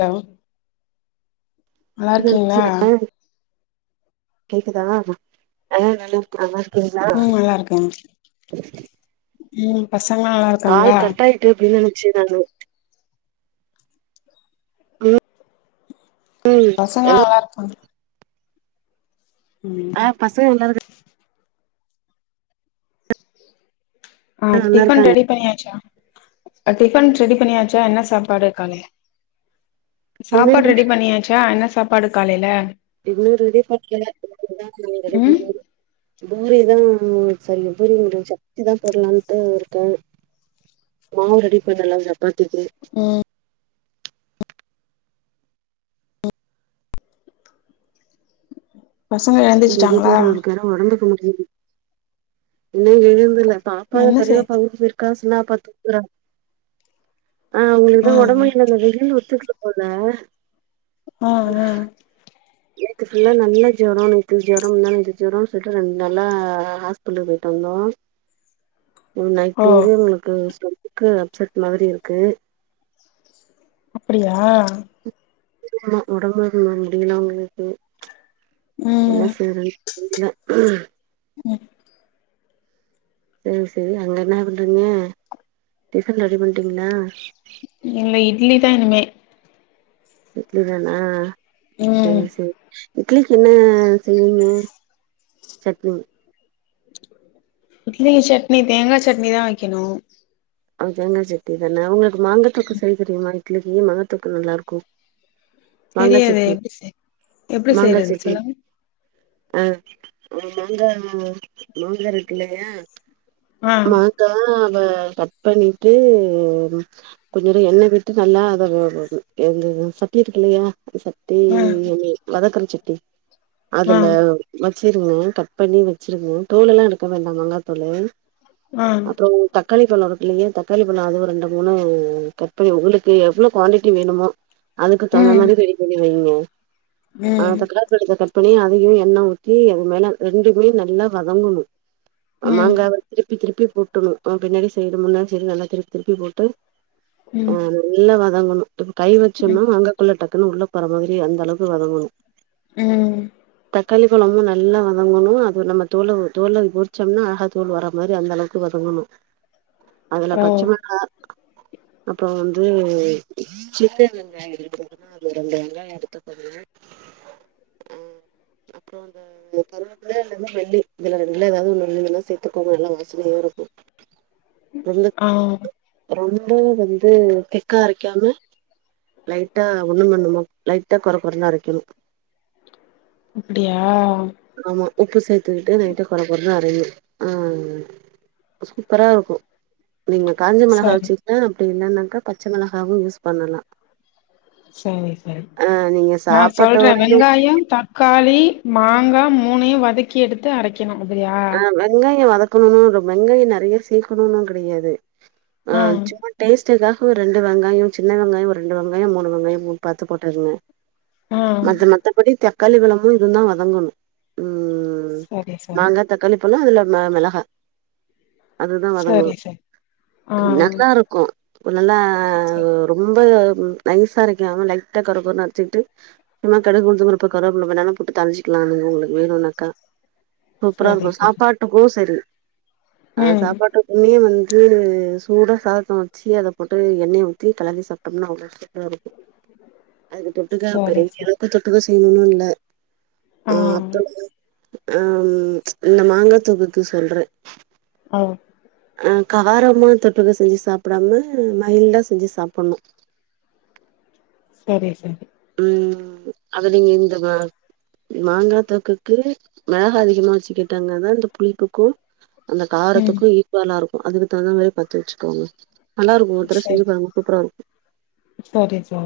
Hello நல்லா [inaudible] இருக்கீங்களா கேக்குதா ஆ நல்லாருக்கே நல்லாருக்கீங்களா ம் நல்லா இருக்கேங்க ம் பசங்களா நல்லாரு கால் கட்டாயிட்டு அப்டின் நெனச்சே நானு ம் ம் பசங்களா எல்லா நல்லாருக்காங்க ஆ ம் பசங்க எல்லாரு ஆ நல்லா டிஃபன் இருக்காங்க ரெடி பண்ணியாச்சா டிஃபன் ரெடி பண்ணியாச்சா என்ன சாப்பாடு காலை இன்னு சாப்பாடு ரெடி பண்ணியா ச்சா என்ன சாப்பாடு காலைல இன்னு ரெடி பண்ணல இனிமே தா ரெடி ம் பண்ணனு பூரிதா சாரி பூரிங்றே சப்பாத்தி தா போட்லான்ட்டுருக்கே மாவு ரெடி பண்ணலா சப்பாத்திக்கி ம் பசங்க எங்க எழுந்துச்சுட்டாங்களா வீட்டுக்காரர்க்கு வேற ஒடம்புக்கு முடில்ல இன்னு எழுந்தில்ல பாப்பா என்ன செய்து பெரியப்பா ஊருக்கு போயிருக்கா சின்னபாப்பா தூங்குறா ஆ அவுங்களுக்கு ஆ தா ஒடம்பு முடில்ல வெயில் ஒத்துக்கல போல ஆ ஆ நேத்து ஃபுல்லா நல்ல ஜொரோ நேத்து ஜொரோம்மா இருந்துச்சு ஜொரோன் சொல்லிட்டு நல்லா ஆஸ் பட்லு போய்ட்டு வந்தோ ஓ நைட்லருந்து அவுங்களுக்கு ஸ்டொ மக்கு அப்செட் மாதிரி இருக்கு அப்படியா ஆமா ஒடம்பு முடில்ல அவுங்களுக்கு ம் என்ன செய்றது தெரில ம் சேரி சேரி அங்க என்ன பண்றீங்க டிஃபன் ரெடி பண்ட்டீங்களா இல்ல இட்லி தா இனிமே இட்லி தானா ம் சேர் சேரி இட்லிக்கு என்ன செய்வீங்க சட்னி இட்லிக்கி சட்னி தேங்கா சட்னி தா வெக்கணு ஆ தேங்கா சட்னி தானா ஒங்களுக்கு மாங்காத்தொக்கு செய்ய தெரிமா இட்லிக்கி மாங்காத்தொக்கு நல்லாருக்கு மாங்கா தெரியாது சட்னி எப்டி செய் எப்டி மாங்கா செய்றது சட்னி சொல்லுங்க ஆ ஒரு மாங்கா மாங்கா இருக்குல்லயா ம் மாங்காவ கட் பண்ணிட்டு கொஞ்சுரு எண்ண விட்டு நல்லா அத எங்க சட்டி இருக்கு இல்லயா அந்த சட் டி ம் வதக்கற சட்டி அதுல ம் வச்சிருங்க கட் பண்ணி வச்சிருங்க தோல்லெல்லா எடுக்க வேண்டா மாங்கா தோலு ம் அப்றோ தக்காளி பழோ இல்லைங்க தக்காளி பழோ அதுவு ரெண்டு மூணு கட் பண்ணி ஒங்களுக்கு எவ்ளோ குவான்டிட்டி வேணுமோ அதுக்கு தொண ம் மாரி ரெடி பண்ணிருவே இன்னும் ம் அதுக்கு தா கட்புலக்கு கட் பண்ணி அதயு எண்ண ஊத்தி அது மேல ரெண்டுமே நல்லா வதங்கணு ம் மாங்காவ திருப்பி திருப்பி போட்டுணு பின்னாடி சைடு முன்னாடி சைடு நல்லா திருப்பி திருப்பி போட்டு அ ம் நல்லா வதங்கணு இப்ப கை ம் வச்சோன்னா மாங்காக்குள்ள டக்குன்னு உள்ள போற மாதிரி அந்த அளவுக்கு வதங்கணு ம் களி கொழம்பு நல்லா வதங்கணு அது நம்ம தோல தோல உரிச்சோம்னா அழகா தோல் வர மாரி அந்த அளவுக்கு வதங்கணு அதுல ஓ பச்ச மொளகா அப்றோ வந்து சிக்கன் வெங்காய எடுத்துகணு ஆ அது ரெண்டு வெங்காயோ எடுத்துக்கோங்க அ அப்றோ அந்த கருவேப்பில அல்லது மல்லி இதுல ரெண்டுல ஏதாவது ஒண்ணு வேணுணா சேத்துக்கோங்க நல்லா வாசனையாருக்கு ரொம்ப ஆ ரொம்பவே வந்து திக்கா அரக்கீயாம லைட்டா ஒண்ணு மண்ணுமா லைட்டா கொற கொறனு அரக்கேணு அப்டியா ஆமா உப்பு சேத்துக்கிட்டு லைட்டா கொற கொற நெறயு ஆ சூப்பரா இருக்கு நீங்க காஞ்ச மொளகா சரி வச்சுக்கலா அப்டி இல்லன்னாக்க பச்ச மொளகாவும் யூஸ் பண்ணலா சரி சரி ஆ நீங்க நா சொல்றே சாப்பாட்டோடையு வெங்காயம் தக் களி மாங்கா மூனயு வதக்கி எடுத்து அரக்கெணு அப்டியா ஆ வெங்காய வதக்கணுன்னா இல்ல வெங்காய நெறய சேர்க்கணுன்னா கெடயாது ஆ சும்மா டேஸ்டுக்காக ஒரு ரெண்டு வெங்காய சின்ன வெங்காய ஒரு ரெண்டு வெங்காய மூணு வெங்காய பாத்து போட்டுகங்க ஆ அது மத்தபடி தக்காளி பழமு இதுந்தா வதங்கணு ம் சரி சரி மாங்கா தக்காளி பழோ அதுல மெ-மெளகா அதுதா சரி வதங்கணு சரி ஆ நல்லா இருக் கு ஒரு நல்லா சரி ரொம்ப நைசா அரைக்காம லைட்டா கொரகொரனு அரச்சிக்கிட்டு சும்மா கடுகு உளுத்தம்பருப்பு கருவப்பில வேணாலு போட்டு தாழி்ச்சிக்குலா நீங்க உங்ளுக்கு வேணுனாக்கா சரி சூப்பராருக்கு சரி சாப்பாட்டுக்கு சரி ஆ ம் சாப்பாட்டு எண்ணயே வந்து சூடா சாதத்த வச்சு அத போட்டு எண்ணெய ஊத்தி கெளறி சாப்ட்டோம்னா அவ்ளோ சூப்பராருக்கு அதுக்கு தொட்டுக்க சரி பெரிய சரி அளவுக்கு தொட்டுக்க செய்யணுனு இல்ல ஆ அப்பொழுது அ இந்த மாங்கா தொக்குக்கு சொல்றே அ ஆ காரமா தொட்டுக்க செஞ்சு சாப்டாம மைல்டா செஞ்சு சாப்டணு செரி சா ம் அத நீங்க இந்த மா மாங்கா தொக்குக்கு மெளகா அதிகமா வச்சுக்கிட்டாங்கதா இந்த புளிப்புக்கு அந்த ம் காரத்துக்கு ஈக்குவலா இருக்கு அதுக்கு தகுந்த மாரி பாத்து வச்சுக்கோங்க நல்லாருக்கு ஒரு தடவ செஞ்சு பாருங்க சூப்பராருக்கு செரி [unintelligible]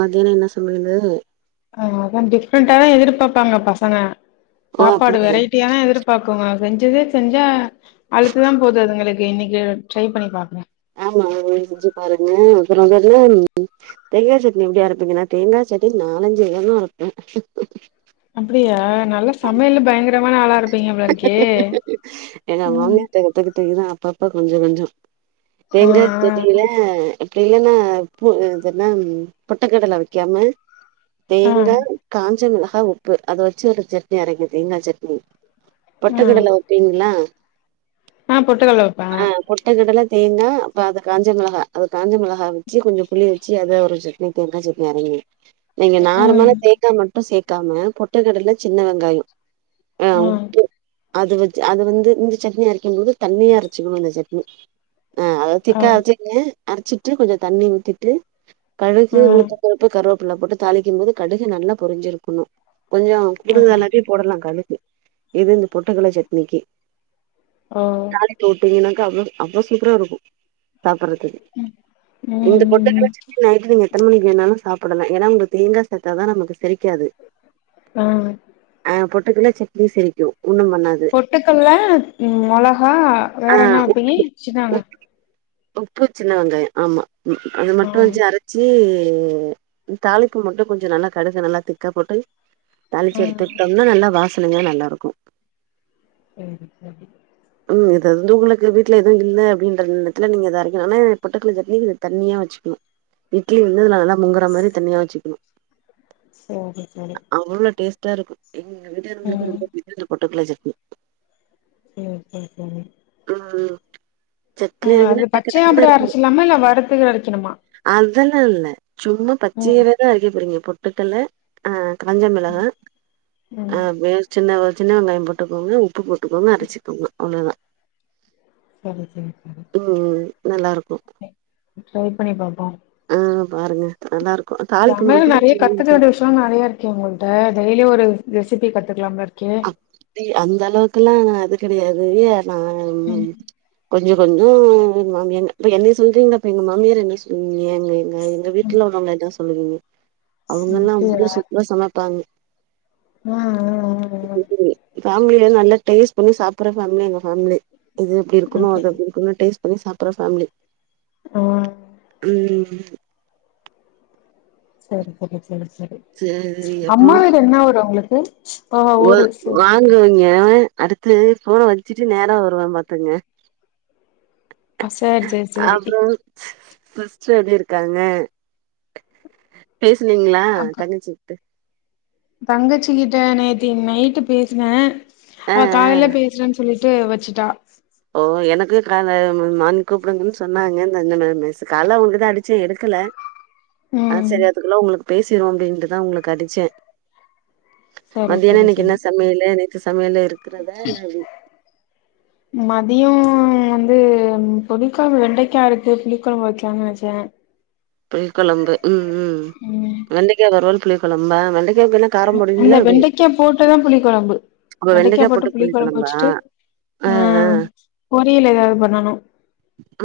மத்யானோ என்ன சமையலு ஆ அதா டிஃப்ரெண்டாதா எதிர்பாப்பாங்க பசங்க ஓ சாப்பாடு அப்டியா வெரைட் டியதா எதிர்பாக்குங்க செஞ்சதே செஞ்சா அழுத்துதா போது அதுங்களுக்கு இன்னிக்கு ட்ரை பண்ணி பாக்குறே ஆமா அது செஞ்சு பாருங்க அப்றோ என்னது தேங்கா சட்னி எப்டி அரப்பீங்க நா தேங்கா சட்னி நாலஞ்சு விதமா அரப்பே அப்டியா நல்ல சமையல்ல பயங்கரமான ஆளா இருப்பீங்க போல இருக்கே எங்க மாமியார்ட்ட கத்துக்கிட்டதுதா அப்பப்ப கொஞ்சோ கொஞ்சோ ஆ ஏங்க செரிங்களா அப்டி இல்லன்னா பூ இதுன்னா பொட்டுக்கடல வெக்காம ஆ ஆ தேங்கா காஞ்ச மெளகா உப்பு அத வச்சு ஒரு சட்னி அரைங்க தேங்கா சட்னி ஆ பொட்டுக்கடல வப்பீங்ளா ஆ பொட்டுகல்ல வப்பே பொட்டுகடல தேங்கா அப்ப அது காஞ்ச மெளகா அது காஞ்ச மொளகா வச்சி கொஞ்ச புளி வச்சி அத உரச்சி இன்னைக்கு தேங்கா சட்னி அரைங்க நீங்க ம் நார்மலா தேங்கா மட்டு சேக்காம பொட்டுக்கடல சின்ன வெங்காயோ ஆ அ உப்பு அது வ அது வந்து இந்த சட்னி அரைக்குபோது தண்ணியா அரச்சுக்கணு இந்த சட்னி அ அதா ஆ திக்கா அரச்சிக்குங்க அரச்சிட்டு கொஞ்சோ தண்ணி ஊத்திட்டு ஆ கடுகு உளுத்த பருப்பு கருவேப் ப்புள்ள போட்டு தாளிக்கு போது கடுகு நல்லா பொரிஞ்சிருக்கணு கொஞ்சோ ஆ கூடுதளாவே போடலா கடுகு இது இந்த பொட்டுக்கல்ல சட்னிக்கு ஆ போட்டிங்கனாக்க அவ்ளோ அவ்ளோ சூப்பரா இருக்கு சாப்பறதுக்கு ம் இந்த ம் பொட்டுக்கடல ம் சட்னி நைட்டு நீங்க எத்தன மணிக்கு வேணாலு சாப்படலா ஏனா உங்க தேங்கா சேத்தாதா நமக்கு செரிக்காது அ அ பொட்டுக்கல்ல சட்னி செரிக்கு ஒன்னு பண்ணாது பொட்டுக்கல்ல மொளகா ஆ வேற என்ன உப் வப்பிங்க இஞ்சிதான உப் உப்பு சின்ன வெங்காயோ ஆமா அது ஆ மட்டு வச்சி அரச் சி தாளிப்பு மட்டு கொஞ்சோ நல்லா கடுகு நல்லா திக்கா போட்டு தாளிச்சு ஆ எடுத்துக்டோம்னா நல்லா வாசனையா நல்லாருக்கு ம் ம் ம் இது வந்து உங்ளுக்கு வீட்ல எதுவு இல்ல அப்டின்ற எடத்துல நீங்க இத அரைக்லா ஆனா பொட்டுக்கல்ல சட்னி தண்ணியா வச்சுக்கணு இட்லி வந்து அதுல நல்லா முங்கற மாரி தண்ணியா வச்சுக்கணு சேரி சேரி அவ்ளோ டேஸ்ட்டா இருக்கு எங்க வீட்டுகாரங்களுக்கு ம் ரொம்ப புடிக்கு இந்த பொட்டுக்கல்ல சட்னி ம் ம் ம் ம் ம் சட்னி ம் அரைக்கனா அது டக்கு பச்சையா டக்குன்னு அப்டியே அரைக்கனு அரச்சிர்லாமா இல்ல வருத்து அரைக்கணுமா அதெல்லா இல்ல சும்மா ம் பச்சையவேதா அரைக்க போறீங்க பொட்டுக்கல்ல ஆ காஞ்ச மெளகா ம் அஹ் சின்ன சின்ன வெங்காயோ போட்டுக்கோங்க உப் உப்பு போட்டுக்கோங்க அரச்சிக்கோங்க அவ்ளோதா சரி சரி சரி ம் நல்லாருக்கு ட்ரை பண்ணி பாப்போ ஆ பாருங்க நல்லாருக்கு தாளிப்பு மட்டு கொஞ்சோ [inaudible] ச்ச நெறையா இருக்கே உங்கள்ட்ட டெய்லியு ஒரு ரெசிபி கத்துக்கலா போல இருக்கே அந்த அளவுக்குலா நா அது கெடையாது நா ம் கொஞ்சோ கொஞ்சம் மாமியாங்க இப்ப என்னய சொல்றீங்கப்ப எங்க மாமியார் என்ன சொல்விங்க எங்க எங்க வீட் ல உள்ளவங்க எதா சொல்லுவீங்க அவங்கல்லா அப்டியா அவ்ளோ சூப்ரா சமைப்பாங்க அ அ [inaudible] ஃபேம்லில நல்லா டேஸ்ட் பண்ணி சாப்புட்ற ஃபேம்லி எங்க ஃபேம்லி இது இப்டி இருக்கணு அது அப்டியா அப்டி இருக்கணு டேஸ் பண்ணி சாப்புட்ற ஃபேம்லி ஆ ம் சரி சரி சரி சரி சேரி அம்மா வீடு என்ன ஊரு உங்களுக்கு ஓ வா ஊரு சரி சரி வாங்குவங்க அடுத்து போன வச்சுட்டு நேரா வருவே பாத்துங்க ஆ சரி சரி சரி அப்றோ சிஸ்டர் எப்டி இருக்காங்க பேசுனீங்களா தங்கச்சி த தங்கச்சிகிட்ட நேத்தி நைட்டு பேசுன ஆ அவ ஆ காலையில பேசுறேனு சொல்லிட் ட்டு வச்சுட்டா ஓ எனக்கு கா நா மானிங் கூப்டுங்கன் சொன்னாங்க மிஸ் கால அவுங்கதா அடிச்சே எடுக்கல அ ம் சரி அதுக்குள்ள உங்களுக்கு பேசிருவோ அப்டினுட்டுதா உங்களுக்கு அடிச்சே சரி மத்தியான சரி இன்னைக்கு சரி என்ன சமையலு நேத்து சமையலு இருக்கிறதா இல்ல எப்டி [inaudible] மதியோ வந்து புளிகொழம்பு வெண்டைக்கா இருக்கு புளிக்கொழம்பு வைக்களான் நெனச்சே புளிகொழம்பு ம் ம் ம் வெண்டைக்கா வருவல் புளிகொழம்பா வெண்டைக்காகு என இல்ல வெண்டைக்கா போட்டுதா புளிகொழம்பு வெண்டைக்கா போட்டு புளிகொழம்பு வச்சுட்டு ஆ அ ஆ பொரியல் ஏதாது பண்ணணு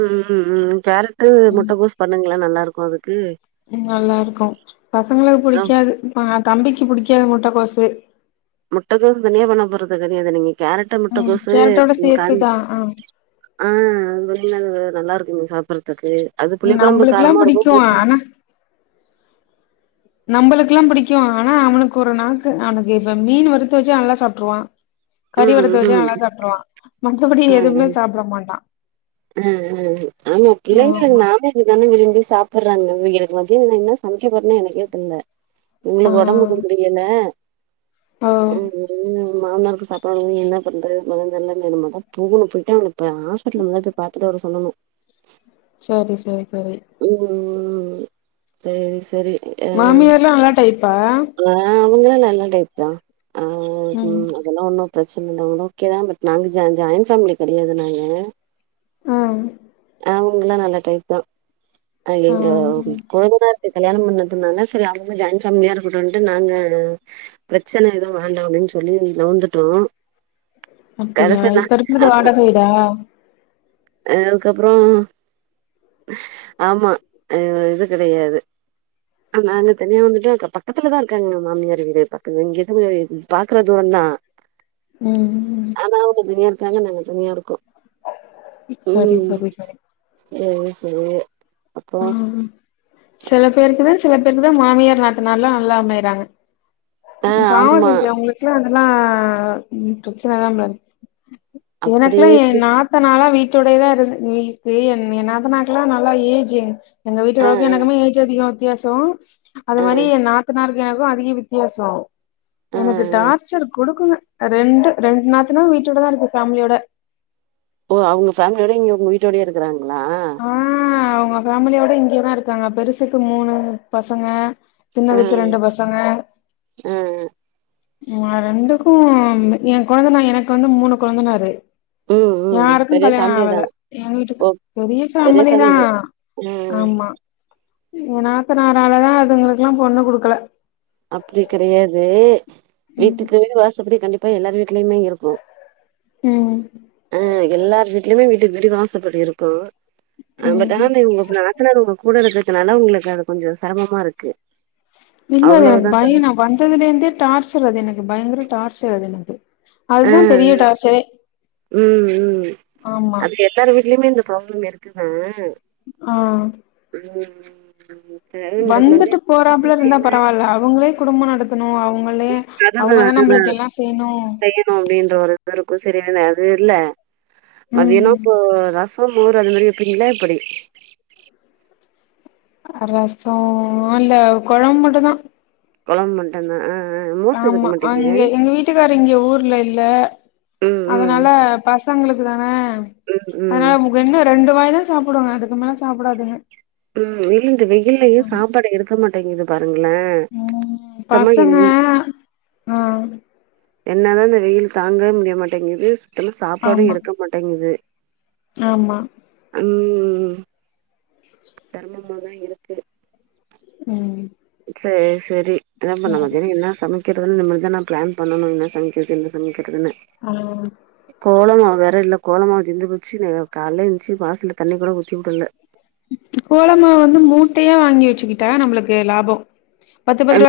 ம் ம் ம் கேரட்டு முட்டகோஸ் பண்ணுங்கள நல்லா இருக்கு அதுக்கு நல்லாருக்கு பசங்களுக்கு ஆ புடிக்காது தம்பிக்கு புடிக்காது முட்டகோசு முட்டகோசு தனியா பண்ண போறது கெடையாது நீங்க கேரட்டு ம் முட்டைகோசு கேரட்டோட காஞ் சேத்துதா ஆ ஆ அது வெளின அது நல்லா இருக்கு சாப்டறதுக்கு அது புளிகொழம்பு நம்பளுக்குல்லா காரமா இருக்கு பிடிக்கு புளிப் ஆனா நம்பளுக்குெல்லா புடிக்கு ஆனா அவனுக்கு ஒரு நாக்கு அவனுக்கு இப்ப மீன் வறுத்து வச்சா நல்லா சாப்டுருவா கறி ம் வறுத்து வச்சா ம் நல்லா சாப்டுறுவா மத்தபடி எதுவுமே சாப்ட மாட்டா அ அ அ ஆமா பிள்ளைங்க ஆமா நாள இதுதானே விரும்பி சாப்பிடுறாங்க இவிங்களுக்கு மத்தில நா என்ன சமைக்கப்போறனே எனக்கே தெரில ஆ எங்களுக்கு ஒடம்புக்கு முடியல ஓ மாமனாருக்கு சாப் ப என்ன பண்றது மத இனிமேதா போணு போயிட்டு அவன ஹாஸ்பிட்டல மொதல போய் பாத்துட்டு வர சொல்லணு சரி சரி சரி ம் சரி சரி மாமியார் எல்லா நல்ல டைப்பா அ அவங்கல்லா நல்ல டைப்தா ஆ ம் அதெல்லா ஒண்ணு பிரச்சன இல்லாம ஓகே தா பட் நாங்க ஜா ஜாயின் ஃபேமிலி கெடையாது நாங்க ஆ அவங்களா நல்ல டைப் தா ஆ எங்க ம். கொழுந்தனாரு கல்யாணம் பண்ணதுனால சரி அவங்க ஜாயின் ஃபேமிலியா இருக் அப்ப வந்துட்டு நாங்க பிரச்சன எதுவு வேண்டா அப்டின் சொல்லி வந்துட்டோ அப்டியா இப்ப இருக்குறது வாடக வீடா அதுக்கப்புற ஆமா இது கெடையாது நாங்க தனியா வந்துட்டோ பக்கத்துல தா இருக்காங்க மாமியார் வீடு பக்கத்து இங்க இருந்து பாக்குற தூரோதா [inaudible] ம் ம் ஆனா அவங்க தனியா இருக்காங்க நாங்க தனியா இருக்கோ சரி ம் சரி சரி சேரி சேரி அப்றோ செல பேருக்கு தா செல பேருக்கு தா மாமியார் நாத்தனார்லா நல்லா அமையறாங்க ஆ பாவ ஆமா செஞ்சவங்களுக்கெல்லா அதெல்லா பிரச்சனல்லா மேட எனக்குல்லா அப்டியே எ நாத் நாத்தனாலா வீட்டோடையேதா இருந் எ க்கு எ நாத்தனாக்கல்லா நல்லா ஏஜ் எங்க ஆ வீட்டுகாரக்கு ஆ எனக்குமே ஏஜ் அதிகொ வித்தியாசோ அது ஆ மாரி எ நாத்தனாருக்கு எனக்கு அதிக வித்தியாச சோ ஆ ஆ எனக்கு டார்ச்சர் குடுக்குங் ரெண்டு ரெண்டு நாத்தனா வீட்டோடதா இருக்கு ஃபேமிலியோட ஓ அவங்க ஃபேமிலியோட இங்க உங்க வீட்டோடயே இருக்குறாங்களா ஆ அவங்க ஃபேமிலியோட இங்கயேதா இருக்காங்க பெருசுக்கு மூணு பசங்க ஆ சின்னதுக்கு ரெண்டு பசங்க ஆ ரெண்டுக்கும் எ கொழுந்தனா எனக்கு வந்து மூணு கொழந்தனாரு ம் ம் யாருக்கு பெரிய ஃபேமிலி கல்யாணாவல தா எ வீட்டுக்கு ஓ பெரிய ஃபேமிலிதா ஆ ஆமா எ நாத்தனாராலதா அதுங்களுக்கெல்லா பொண்ணு குடுக்கல அப்டி கெடையாது ம் வீட்டுக்கு வீடு வாசப்படி கண்டிப்பா எல்லார் வீட்லயுமே இருக்கு ம் ஆ எல்லார் வீட்லயுமே வீட்டுக்கு வீடு வாசப்படி இருக்கு அ பட் ஆனா ம் நீங்க உங்க நாத்தனார் ஒங்க கூட இருக்கறதுனால உங்களுக்கு அது கொஞ்சொ செரமமா இருக்கு இல்லல எனக்கு அவ்ளோதா பய நா வந்ததுலேந்தே டார்ச்சர் அது எனக்கு பயங்கர டார்ச்சர் அது எனக்கு ஆ அதுதா பெரிய அ டார்ச்சரே ம் ம் ஆமா அது எல்லார் வீட்லயுமே இந்த ப்ராப்ளம் இருக்குது ஆ [unintelligible] மத் மதிய வந்துட்டு போறாப்புல இருந்தா பரவால்ல அவங்களே குடும்ப நடத்தணு அவங்க ளே அதுதா அவங்கதா அதுதா நம்மளுக் எல்லா செய்ணு செய்யணு அப்டின்ற ஒரு இது இருக்கு சரியான அது இல்ல மதியானம் ம் இப்போ ரச மோர் அது மாரி வப்பீங்களா எப்டி ரசோ இல்ல கொழம்பு மட்டுந்தா கொழம்பு மட்டுந்தா ஆ ஆ மோர் சேதுக்க மாட்டிங்க வீட்டுக்கார் இங்கே ஊர்ல இல்ல ம் ம் அதனால பசங்களுக்கு தானே ம் ம் அதனால முகன்னு ரெண்டு வாயிதா சாப்டுவாங்க அதுக்கு மேல சாப்டாதுங்க ம் இல்ல இந்த வெயிலயே சாப்பாடு எடுக்க மாட்டேங்குது பாருங்களே ம் சுத்தமா பசங்க என் ஆ என்னதா இந்த வெயில் தாங்கவே முடிய மாட்டேங்குது இதுல சாப்பாடு ஆமா எடுக்க மாட்டேங்குது ஆமா அந் செரமமாதா இருக்கு ம் சேரி செரி என்ன பண்ண சரி மதியானோ என்ன சமை க்கறதுனு இனிமேல்தா நா பிளான் பண்ணணு என்ன சமைக்கிறது என்ன சமைக்கிறதுன்னு ஆ கோல மாவு வேற இல்ல கோலமாவு தீந்து போச்சு நே கால்ல எழுஞ்சு வாசல தண்ணி கூட ஊத்தி வுடல கோலமாவு வந்து மூட்டையா வாங்கி வச்சுக்கிட்டா நம்மளுக்கு லாபொ பத்து பத்து ரூவா